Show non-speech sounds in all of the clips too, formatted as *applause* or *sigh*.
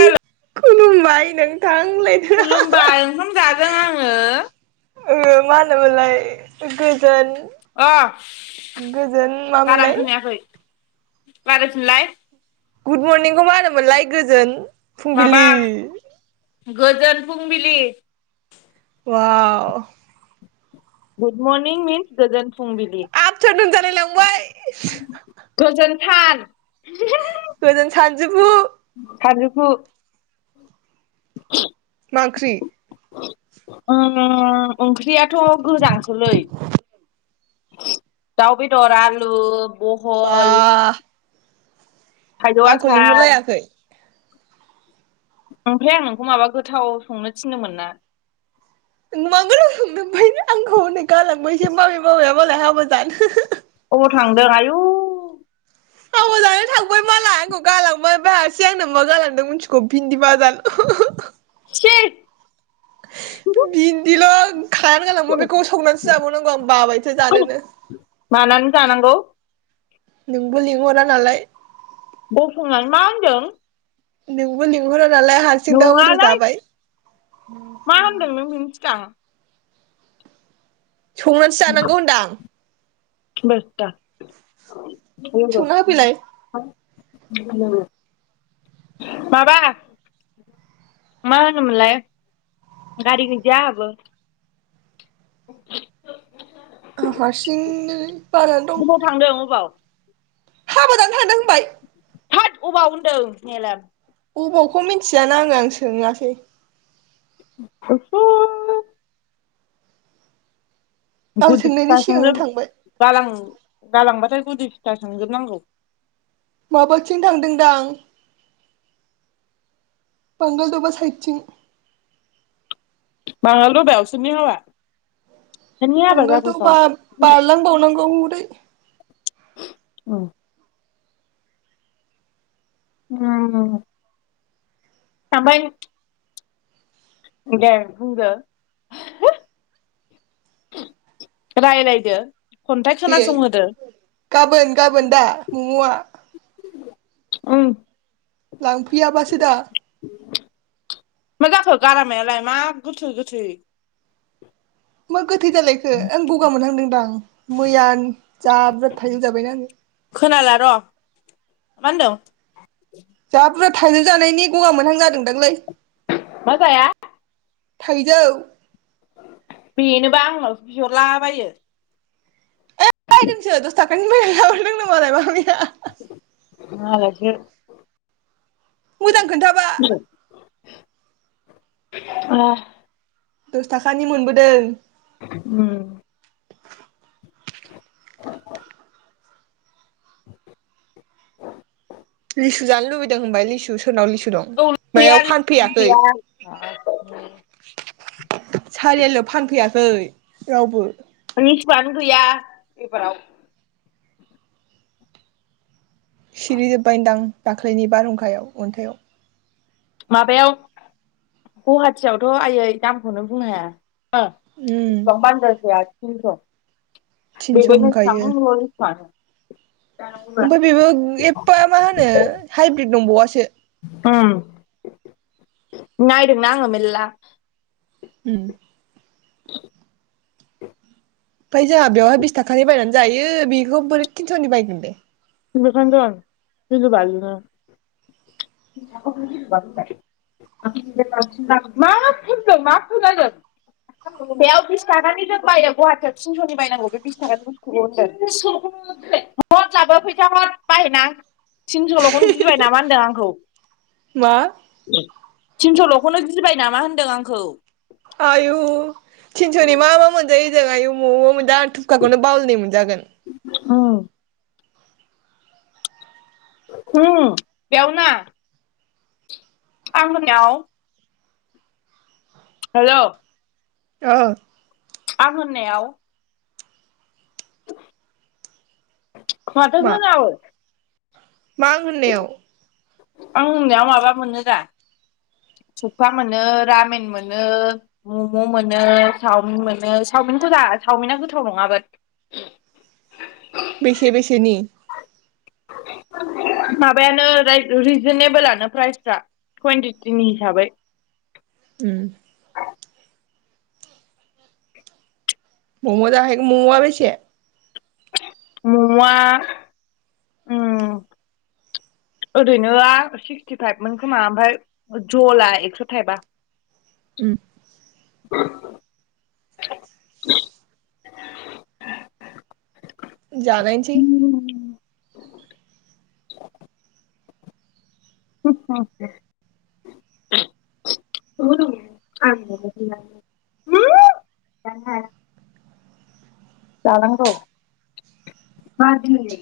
हेल' खुलुमबाय नोंथां होनलायदो खुलुमबाय ओंखाम जादों आङो ओ मा होनोमोनलाय गोजोन अ गोजोन बारा मामोनलाय खोनायाखै । लारायफिनलाय गुड मरनिंखौ मा होनोमोनलाय? गोजोन माबा फुंबिलि गोजोन फुंबिलि बा गुड मर्निं मिस गोजोन फुंबिलि आ थोन होनजालाय लांबाय थान गोजोन सानजुफु सानजुफु औ मा ओंख्रि? ओ ओंख्रियाथ' गोजांसोलै दाउ बेदर, आलु बा बहल थायजौ आंखौ आसार लिंहरलायाखै ओमफ्राय आं नोंखौ माबा गोथाव संनो थिनोमोन ना *unintelligible* ओमफायनो आंखौ हनै गालांबायसो मामि बाबाया आंखौ हाबा जानो अबाव थांदों आयु हाबा जानो थां बै मालाय आंखौ गालांबाय बायासै आंनो मा गालांदों मिथिखौ भिन्दि बाजा सि बिदिल' खायानो गालांबाय बेखौ संनानैसो जाबावनांगौ आं बाबायसो जानोनो मानानै जानांगौ नोंबो लिंहरा नालाय बुफुंलायनो मा होनदों नोंबो लिंहर नङालै मा होनदों नों बिनि सिगां संनानैसो जानांगौ होनदां बेस्रा संना होफैलाय *unintelligible* माबा मा होनोमोनलाय गारि गैजाया आहाबो आं हारसिं नो अबाव थांदों अबाव हाबा जानो थांदों होनबाय थोद अबाव होनदों मेलार बबावखौ मिथियाना आङो आं सोङासै इसर आं गुदि सोंनायनि सिगांनो *unintelligible* थांबाय गालां गालांबाथाय गुदि फिथा सोंजोबनांगौ माबाथिं थांदों दां बांगाल दबा साइटथिं बाङाल दबायाव सोरनि हाबा? आंगोलथ' दबा जाबोथाव बारलां बावनांगौ बै औ उम उम दाबाय दे बुंदो रायलायदो खन्थाइ दे खोनासंहोदो गाबोन गाबोन दा ममआ *unintelligible* उम लांफैया बासो दा मा जाखो गारामायालाय मा गोथै गोथै मा गोथै जालायखो आं गगा मोनहांदों *unintelligible* मैयानो जा बुरजा थाइजौ जाबायना आङो खोनाला र' मा होनदों जा बुरजा थाइजौ जानायनि गगा मोनहां जादोंदांलै मा जाया थायजौ बेनोबा आंनावसो बिहरलाबायो बायदोंसो दस थाखानि बायना लाबोदोंनो मामि जा मोजां खोन्थाबा अ दस थाखानि मोनबोदों उम *inaudible* लिसु जानो लुबैदों होनबाय लिसु सु औ लै गैया लिसुआनो गैया *unintelligible* सारियालिआव फानफैया खै रावबो लिसुआनो गैया इबाराव सिरिजोबबाय नोदां दाख्लैनि बारहुंखायाव अन्थाइआव माबायाव गुहाटियावथ' आयै दामखौनो बुंनो हाया *unintelligible* उम एसेबां *unintelligible* सेया थिनस' बेबोनो सां रल सानो ओमफाय बेबो एफा मा होनो हाइब्रिद नंबावासो उम नायदोंना आङो मेलला उम *inaudible* ओमफाय जोंहा बेवहाय बिस थाखानि बायनानै जायो बेखौ बोरै तिनस'नि बायगोन दे बेखायनोथ गिलु बालु नो माखौथो गिलु बालु होननाय *unintelligible* मानो फोनदों मा खोनादों बेयाव बिस थाखानि जों बायो गहाटियाव थिनस'नि बायनांगौ बे बिस थाखानि बुसथुखौ होनदों *unintelligible* फैसा हथ बायहैनो आं थिनस'लखौनो गिबाय नामा होनदों आंखौ मा थिनस'ल'खौनो गिबाय नामा होन्दों आंखौ आयु थिनस'नि मा मा मोनजायो जों आय मोवबा मोनदों थुखाखौनो बावलायनाय मोनजागोन उम उम बेयाव ना आं मोनाव हेल ओ आं होननायाव खोमाथो मा होनाव मा आं होननायाव आं होननायाव माबा मोनो दा सुफा मोनो रामिन मोनो मम मोनो चावमिन मोनो चावमिनखौ जा सावमिना गोथाव नङाबो बेसे बेसेनि माबायानो राय रिजनेेबोलानो प्राइसफ्रा कुवानटिटिनि हिसाबै उम मम जाहैगोन ममआ बेसे ममया उम ओरैनो आ सिक्सटि फाइभमोन खोमा ओमफ्राय जला एक्स थाइबा उम *unintelligible* जानायसै उम *inaudible* *unintelligible* जानांगौ मा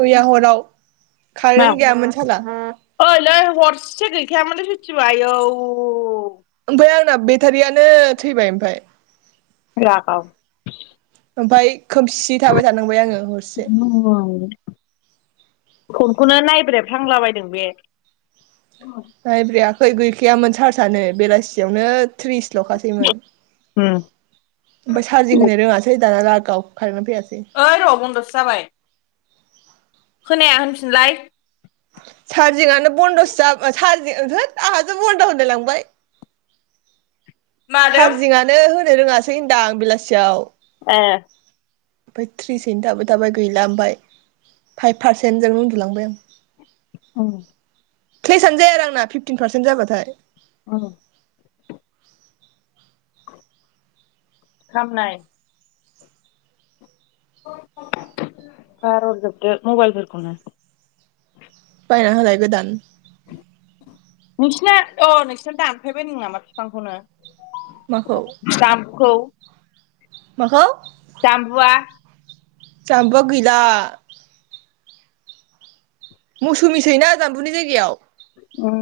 मैया हराव खारें गैयामोन साला ओइलै हरसे गैखायामोनलाय सयथिबो आयौ जोंना बेटारियानो थैबाय ओमफ्राय लागाव ओमफाय खोमसि थाबाय थानांबाय आङो हरसे फनखौनो नायब्रे फालांबायदो बे नायब्रेयाखै गैखायामोन सारसआनो बेलासियावनो थ्रिस लखासैमोन उम ओमफ्राय चार्जिं होनो रोङासै दाना ला गा *unintelligible* खाय ना बेै ओइ र बनदसो जाबाय खोनाया होनफिनलाय चार्जिंयानो बन्दसो जा सारजिं थोथ आंहासो बन्द होनलाय लांबाय मादों चार्जिंयानो होनो रोङा है होनदां बेलासियाव ए ओमफ्राय थ्रिसैनो थाबाय थाबाय गैला ओमफाय फाइभ पारसेन्टजोंनो उन्दुलांबाय आं औ क्लेसानो जाया आरो आंना फिफ्टिन पार्सेन्ट जाबाथाय औ खामनाय *inaudible* गारहरजोबदो मबाइल फोरखौनो बायना होलाय गोदान नोंसिना अ नोंसिना दानफैबायनो नामा बिफांखौनो माखौ जाम्बुखौ माखौ जाम्बुवा जाम्बुआ गैला मौसुमिसैना जामबुनि जायगायाव ओम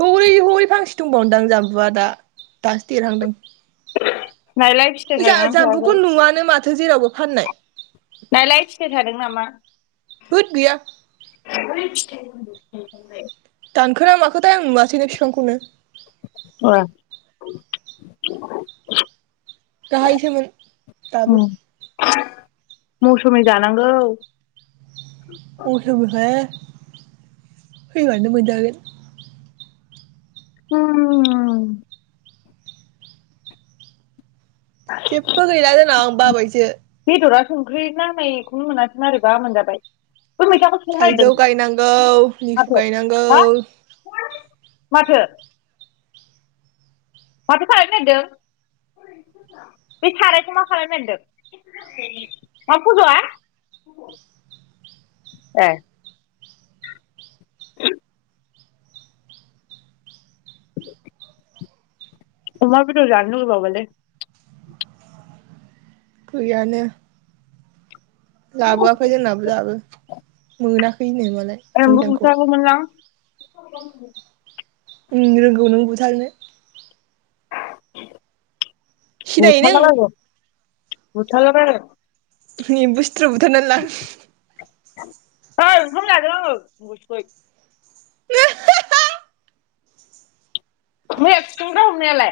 हौरै हरै फांसे दंबावओनदां जाम्बुआ दा दासो देरहांदों नायलाय फिथाइ जा थायगोना थायाखै जाम्बुखौ नुवानो माथो थो जेरावबो फाननाय नायलाय फिथाय थादों नामा होद गैया *unintelligible* दानखोना माखोथाय आं नुवासैनो बिफांखौनो औ गाहायसोमोन दाबो उम मौसुमि जानांगौ *unintelligible* फैबानो मोनजागोन *unintelligible* जेबो गैला जोंनाव आं बाबायसो बेदरा संख्रि नांनायखौनो मोनासै मारैबा मोनजाबाय बै मैथाखौ संनो थाइजौ नागिरदों गायनांगौ लिसु माथो गायनांगौ हा माथो माथो खालायनो नागिरदों बे सारायखौ मा खालायनो नागिरदों मा फज'आ ए अमा बेदर जानो लुगैबावबायलै गैयानो लाबोआखै जोंनाबो दाबो मोना *unintelligible* एम्बु बुथारगौमोनलां *unintelligible* ओम रोंगौ नों बुथारनो *inaudible* सिनायो नों बुथारला बायगोन बुथारला बायगोन एमबु सि थ्रु बुथारनालां ओइ ओंखाम जादों आङो मुगै सुगै *unintelligible* ओमफाय खुसेंग्रा हमनायालाय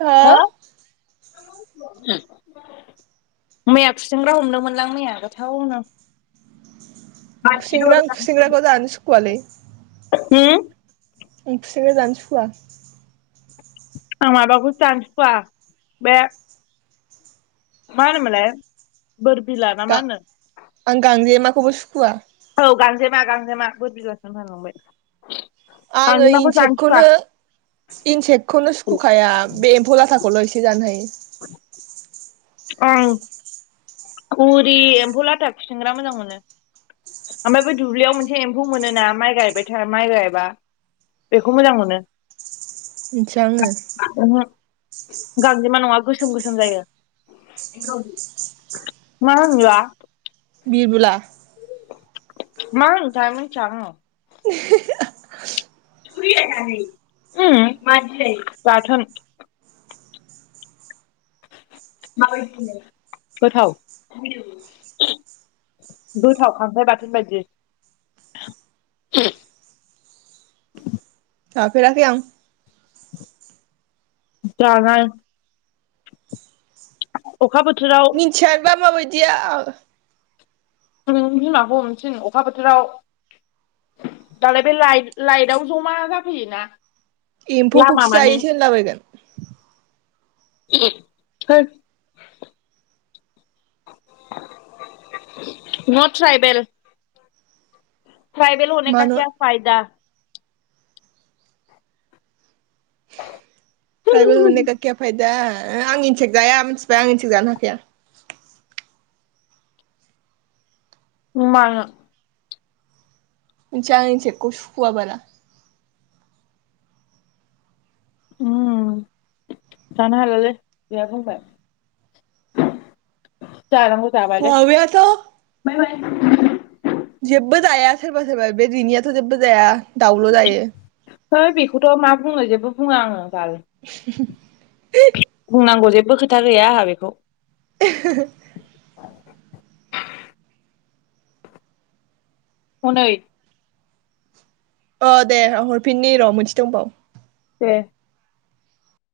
हो *unintelligible* मैया खुसेंग्रा हमदोंमोनलां मैया गोथावनो खुसेंग्रा आं खुसेंग्राखौ जानो सुखुवालै हम आं खुसिंग्रा जानो सुखुवा आं माबाखौसो जानो सुखुवा बे मा होनोमोनलाय बोरबिला ना मा होनो खौबो सुखुवा औ गांजेमा गांजेमा बुर बिलासो होफ्लांलायलांबाय आङो इनसेक्टखौनो इनसेक्टखौनो सुखुखाया बे एम्फौ लाथा जा खल' एसे जानो हायो *unintelligible* औ उरि एम्फौ लाथा खुसेंग्रा मोजां मोनो ओमफ्राय बे दुब्लियाव मोनसे एम्फौ मोनो ना माइ गायबाय था माइ गायबा बेखौ मोजां मोनो मिनथिया आङो ओहो गांजेमा नङा गोसोम गोसोम जायो मा होनोबा बिरबुला मा होनोथाइ मोनथिया आङो *unintelligible* उ मादि जायो बाथोन माबादि बिलाय गोथाव गोथाव खांख्राइ बाथोन बायदि *unintelligible* जाफेराखै आं जानाय अखा बोथोराव मिनथियाबा माबाय दिया नोंनि बिमाखौ हमनो थिन अखा बोथोराव दालाय बे लाइ-लाइटआव जमा जाफैयोना एम्फौखौ लामा खि मानि जायो सो होनलाबायगोन *unintelligible* नट ट्रायबेल ट्रायबेल हने का मानो किया फायदा ट्रायबेल हने का किया फायदा दा आं इन्सेक जाया मिथिबाय आं इन्सेक जानो हाखाया मानो मोनथिया आं इनहेक्टखौ सुखुवा बारा उम जानो हालालै उदैया बुंबाय माबायाथ' *unintelligible* *unintelligible* जेबो जाया सोरबा सोरबा बे दिनिआथ जेबो जाया दाउल' जायो है बेखौथ' मा बुंनो जेबो बुंङा आङो बाल *unintelligible* बुंनांगौ जेबो खोथा गैया आंहा बेखौ *unintelligible* हनै अ दे हरफिननि र' मोनसे दंबावो ए